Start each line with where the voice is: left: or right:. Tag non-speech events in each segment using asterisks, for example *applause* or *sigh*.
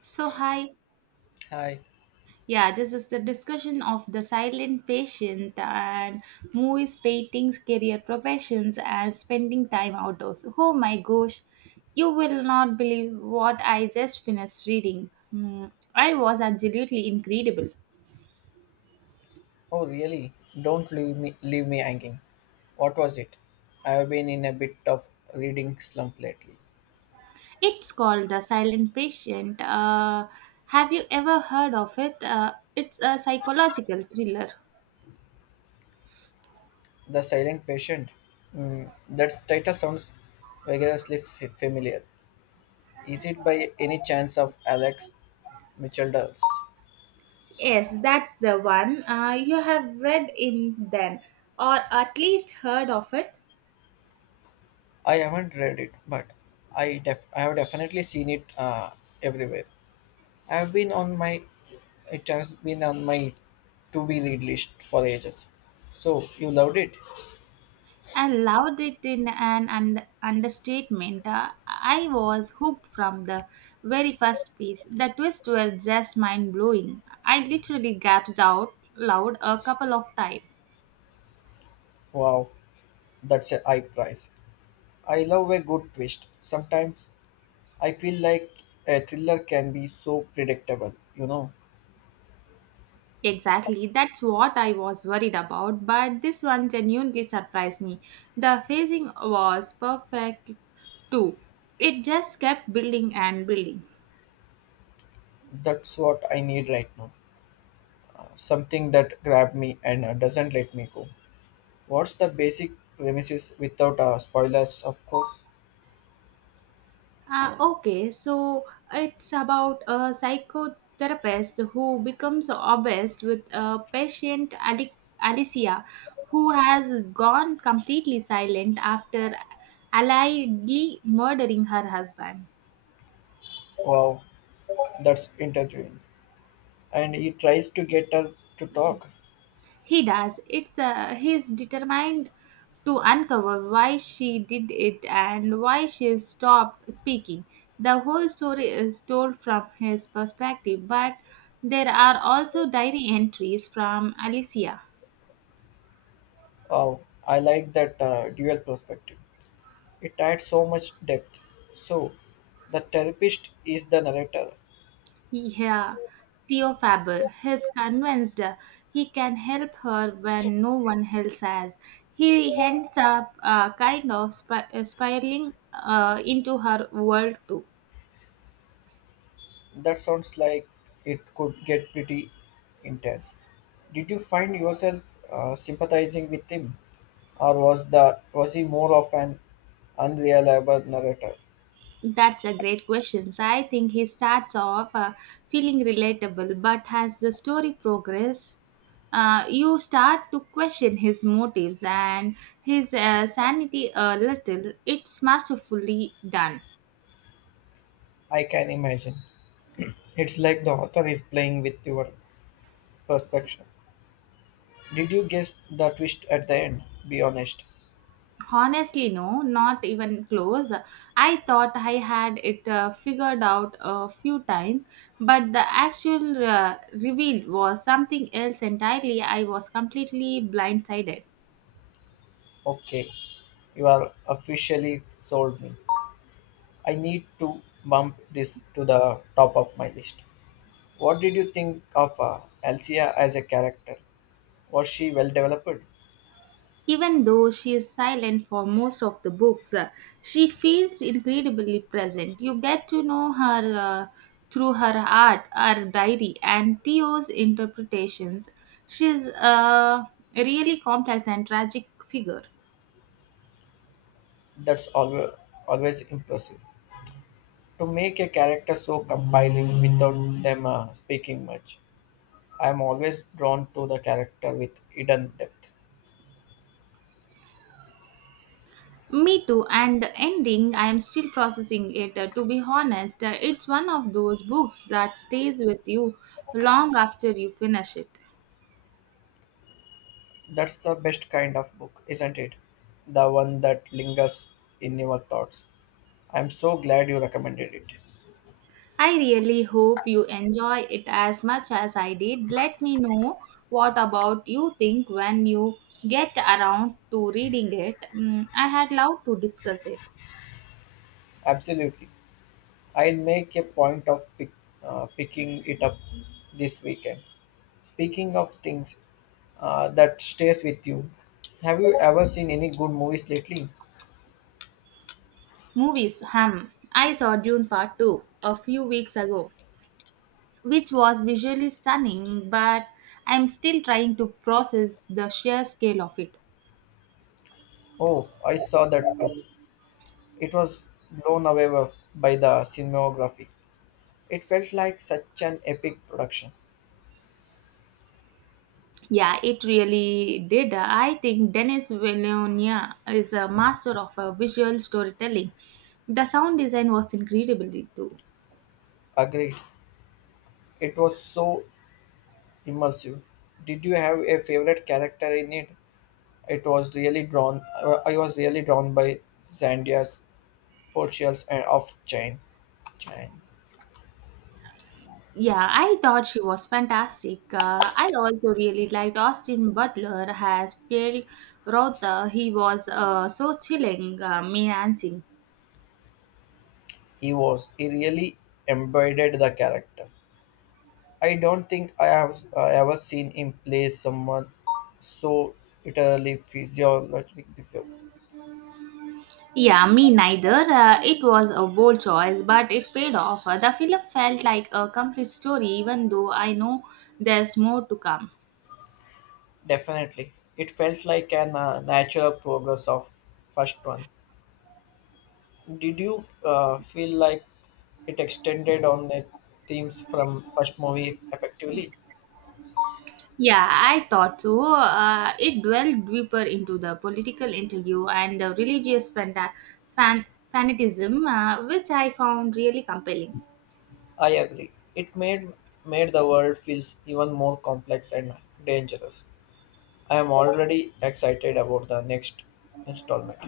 right: So, hi.
left: Hi.
right: Yeah, this is the discussion of the silent patient and movies, paintings, career professions, and spending time outdoors. Oh my gosh, you will not believe what I just finished reading. Hmm, I was absolutely incredible.
left: Oh, really? Don't leave me hanging. What was it? I have been in a bit of reading slump lately.
right: It's called The Silent Patient. Have you ever heard of it? It's a psychological thriller.
left: The Silent Patient. Mm, that title sounds vigorously familiar. Is it by any chance of Alex Michelder's?
right: Yes, that's the one. You have read in then, or at least heard of it.
left: I haven't read it, but I have definitely seen it everywhere. I have been on my It has been on my to be read list for ages. So you loved it?
right: I loved it in an understatement. I was hooked from the very first piece. The twists were just mind blowing. I literally gasped out loud a couple of times.
left: Wow. That's a high price. I love a good twist. Sometimes I feel like a thriller can be so predictable,
right: Exactly, that's what I was worried about, but this one genuinely surprised me. The phasing was perfect too. It just kept building and building.
left: That's what I need right now. Something that grabs me and doesn't let me go. What's the basic premises without spoilers, of course?
right: Okay, so it's about a psychotherapist who becomes obsessed with a patient, Alicia, who has gone completely silent after allegedly murdering her husband.
left: Wow, that's interviewing. And he tries to get her to talk.
right: He does. It's he's determined to uncover why she did it and why she stopped speaking. The whole story is told from his perspective, but there are also diary entries from Alicia.
left: Wow, I like that dual perspective. It adds so much depth. So, the therapist is the narrator.
right: Yeah, Theo Faber is convinced he can help her when no one else has. He ends up kind of spiraling into her world too.
left: That sounds like it could get pretty intense. Did you find yourself sympathizing with him, or was he more of an unreliable narrator?
right: That's a great question. So I think he starts off feeling relatable, but as the story progresses, you start to question his motives and his sanity a little. It's masterfully done.
left: I can imagine. *clears throat* It's like the author is playing with your perspective. Did you guess the twist at the end? Be honest.
right: Honestly, no, not even close. I thought I had it figured out a few times, but the actual reveal was something else entirely. I was completely blindsided.
left: Okay, you are officially sold me. I need to bump this to the top of my list. What did you think of Elsia as a character? Was she well developed?
right: Even though she is silent for most of the books, she feels incredibly present. You get to know her through her art, her diary, and Theo's interpretations. She's a really complex and tragic figure.
left: That's always, Always impressive. To make a character so compelling without them speaking much, I am always drawn to the character with hidden depth.
right: Me too, and the ending, I am still processing it. To be honest, it's one of those books that stays with you long after you finish it.
left: That's the best kind of book, isn't it? The one that lingers in your thoughts. I'm so glad you recommended it.
right: I really hope you enjoy it as much as I did. Let me know what about you think when you get around to reading it. Mm, I had loved to discuss it.
left: Absolutely. I'll make a picking it up this weekend. Speaking of things that stays with you, have you ever seen any good movies lately?
right: Movies, hum. I saw Dune Part 2 a few weeks ago, which was visually stunning, but I'm still trying to process the sheer scale of it.
left: Oh, I saw that too. It was blown by the cinematography. It felt like such an epic production.
right: Yeah, it really did. I think Denis Villeneuve is a master of visual storytelling. The sound design was incredible too.
left: Agreed. It was so immersive. Did you have a favorite character in it? It was really drawn. I was really drawn by Zandia's portrayals and of Jane. Jane.
right: Yeah, I thought she was fantastic. I also really liked Austin Butler has played Rotha. He was so chilling, me answering.
left: He really embodied the character. I don't think I have ever seen him play someone so utterly physiological before.
right: Yeah, me neither. It was a bold choice, but it paid off. The film felt like a complete story, even though I know there's more to come.
left: Definitely, it felt like an natural progress of first one. Did you feel like it extended on the themes from first movie effectively?
right: Yeah, I thought so. It dwelled deeper into the political interview and the religious fan- fanaticism, which I found really compelling.
left: I agree. It made the world feels even more complex and dangerous. I am already excited about the next installment.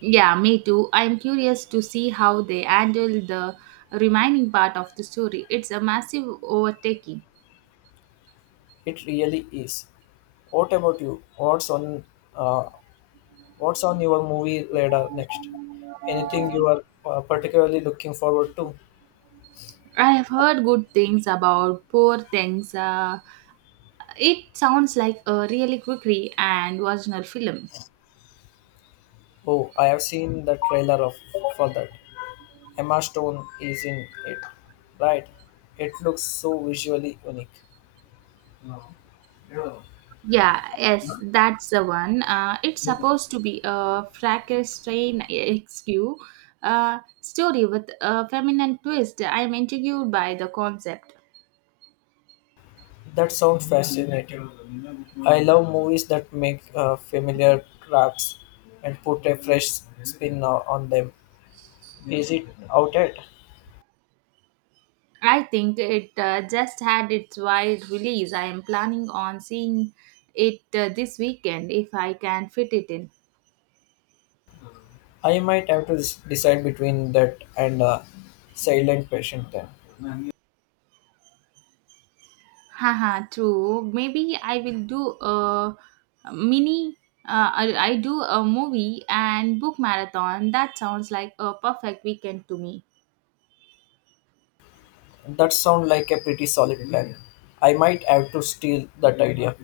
right: Yeah, me too. I'm curious to see how they handle the remaining part of the story. It's a massive overtaking.
left: It really is. What about you? Uh, What's on your movie radar next? Anything you are particularly looking forward to?
right: I have heard good things about Poor Things. It sounds like a really quick and original film.
left: Oh, I have seen the trailer of for that. Emma Stone is in it, right? It looks so visually unique.
right: Yeah, yes, that's the one. It's supposed to be a Frankenstein XQ story with a feminine twist. I'm intrigued by the concept.
left: That sounds fascinating. I love movies that make familiar traps and put a fresh spin on them. Is it out yet?
right: I think it just had its wide release. I am planning on seeing it this weekend if I can fit it in.
left: I might have to decide between that and silent patient then.
right: Haha, true. Maybe I will do a mini. I do a movie and book marathon. That sounds like a perfect weekend to me.
left: That sounds like a pretty solid plan. I might have to steal that idea.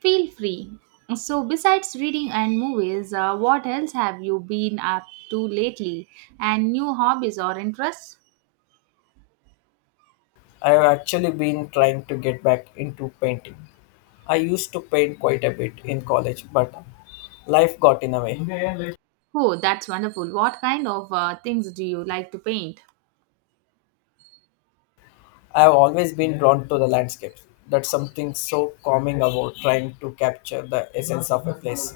right: Feel free. So, besides reading and movies, what else have you been up to lately? And new hobbies or interests?
left: I have actually been trying to get back into painting. I used to paint quite a bit in college, but life got in the way.
right: Oh, that's wonderful. What kind of things do you like to paint?
left: I have always been drawn to the landscapes. That's something so calming about trying to capture the essence of a place.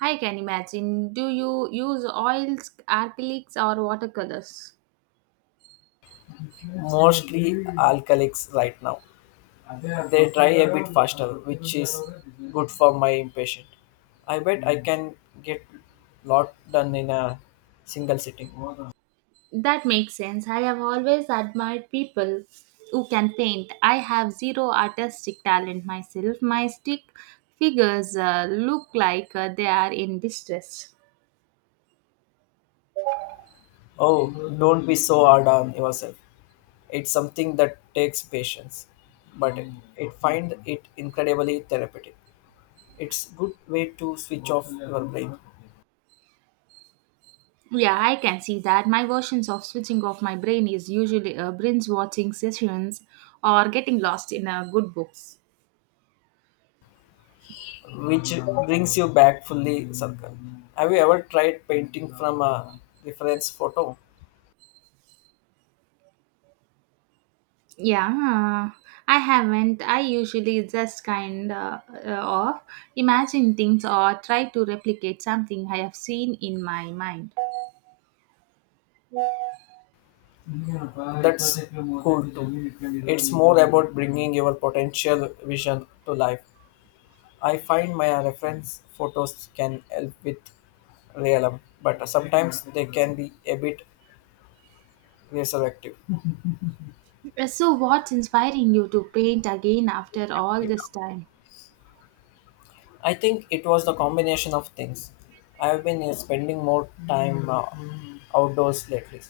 right: I can imagine. Do you use oils, acrylics, or watercolors?
left: Mostly alcoholics right now. They try a bit faster, which is good for my impatient. I bet I can get lot done in a single sitting.
right: That makes sense. I have always admired people who can paint. I have zero artistic talent myself. My stick figures look like they are in distress.
left: Oh, don't be so hard on yourself. It's something that takes patience, but it find it incredibly therapeutic. It's good way to switch off your brain,
right: Yeah, I can see that. My versions of switching off my brain is usually binge watching sessions or getting lost in good books.
left: which brings you back fully circle. Have you ever tried painting from a reference photo?
right: Yeah, I haven't. I usually just kind of imagine things or try to replicate something I have seen in my mind.
left: That's cool too. It's more about bringing your potential vision to life. I find my reference photos can help with realism, but sometimes they can be a bit resurrective.
right: So, what's inspiring you to paint again after all this time?
left: I think it was the combination of things. I have been spending more time outdoors lately,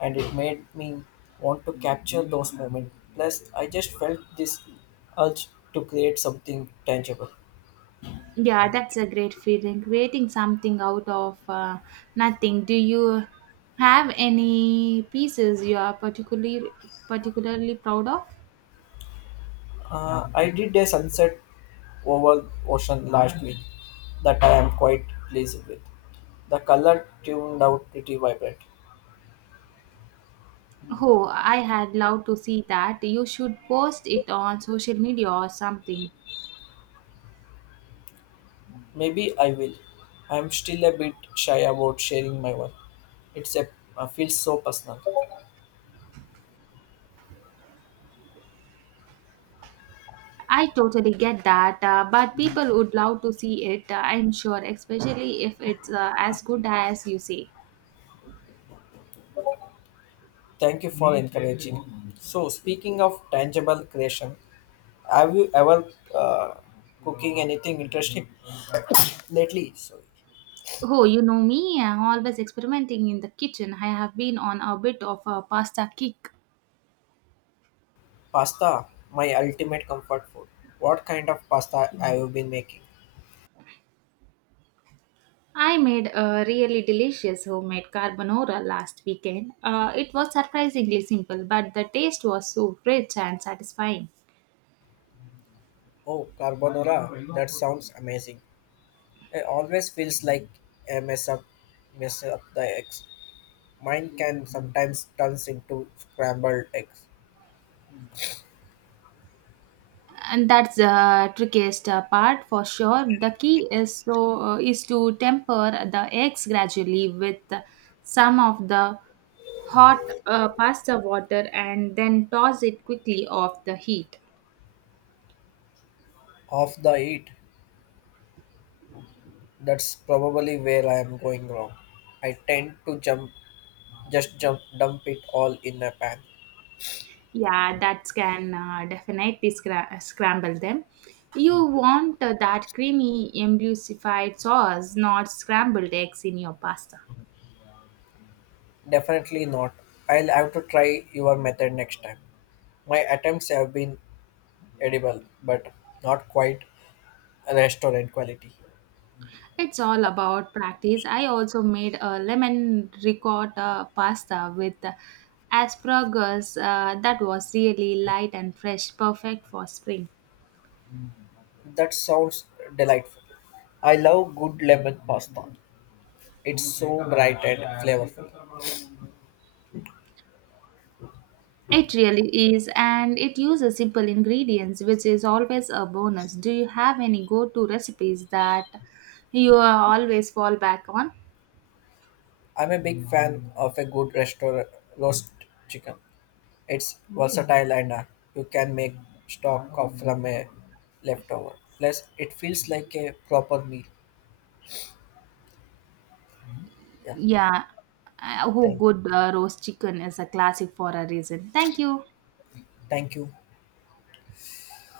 left: and it made me want to capture those moments. Plus, I just felt this urge to create something tangible.
right: Yeah, that's a great feeling. Creating something out of nothing. Do you have any pieces you are particularly proud of?
left: I did a sunset over ocean last week that I am quite pleased with. The color tuned out pretty vibrant.
right: Oh, I had loved to see that. You should post it on social media or something.
left: Maybe I will. I am still a bit shy about sharing my work. It's a feels so personal.
right: I totally get that, but people would love to see it. I'm sure, especially if it's as good as you say.
left: Thank you for encouraging. So speaking of tangible creation, have you ever uh, cooking anything interesting lately? Sorry,
right: Oh, you know me, I'm always experimenting in the kitchen. I have been on a bit of a pasta kick.
left: pasta, my ultimate comfort food. What kind of pasta have you been making?
right: I made a really delicious homemade carbonara last weekend. It was surprisingly simple, but the taste was so rich and satisfying.
left: Oh, carbonara! That sounds amazing. It always feels like a mess up, mess up the eggs. Mine can sometimes turns into scrambled eggs.
right: And that's the trickiest part for sure. The key is is to temper the eggs gradually with some of the hot pasta water and then toss it quickly off the heat.
left: Half the heat. That's probably where I am going wrong. I tend to jump, Just jump, dump it all in a pan.
right: Yeah, that can definitely scramble them. You want that creamy, emulsified sauce, not scrambled eggs in your pasta.
left: Definitely not. I'll have to try your method next time. My attempts have been edible, but not quite restaurant quality.
right: It's all about practice. I also made a lemon ricotta pasta with asparagus that was really light and fresh, perfect for spring.
left: That sounds delightful. I love good lemon pasta. It's so bright and flavorful.
right: It really is, and it uses simple ingredients, which is always a bonus. Do you have any go to recipes that you always fall back on?
left: I'm a big fan of a good restaurant roast chicken. It's versatile and you can make stock of from a leftover. Plus, it feels like a proper meal. Yeah.
right: Yeah, oh,
left: Thank,
right: good roast chicken is a classic for a reason. Thank you.
left: Thank you.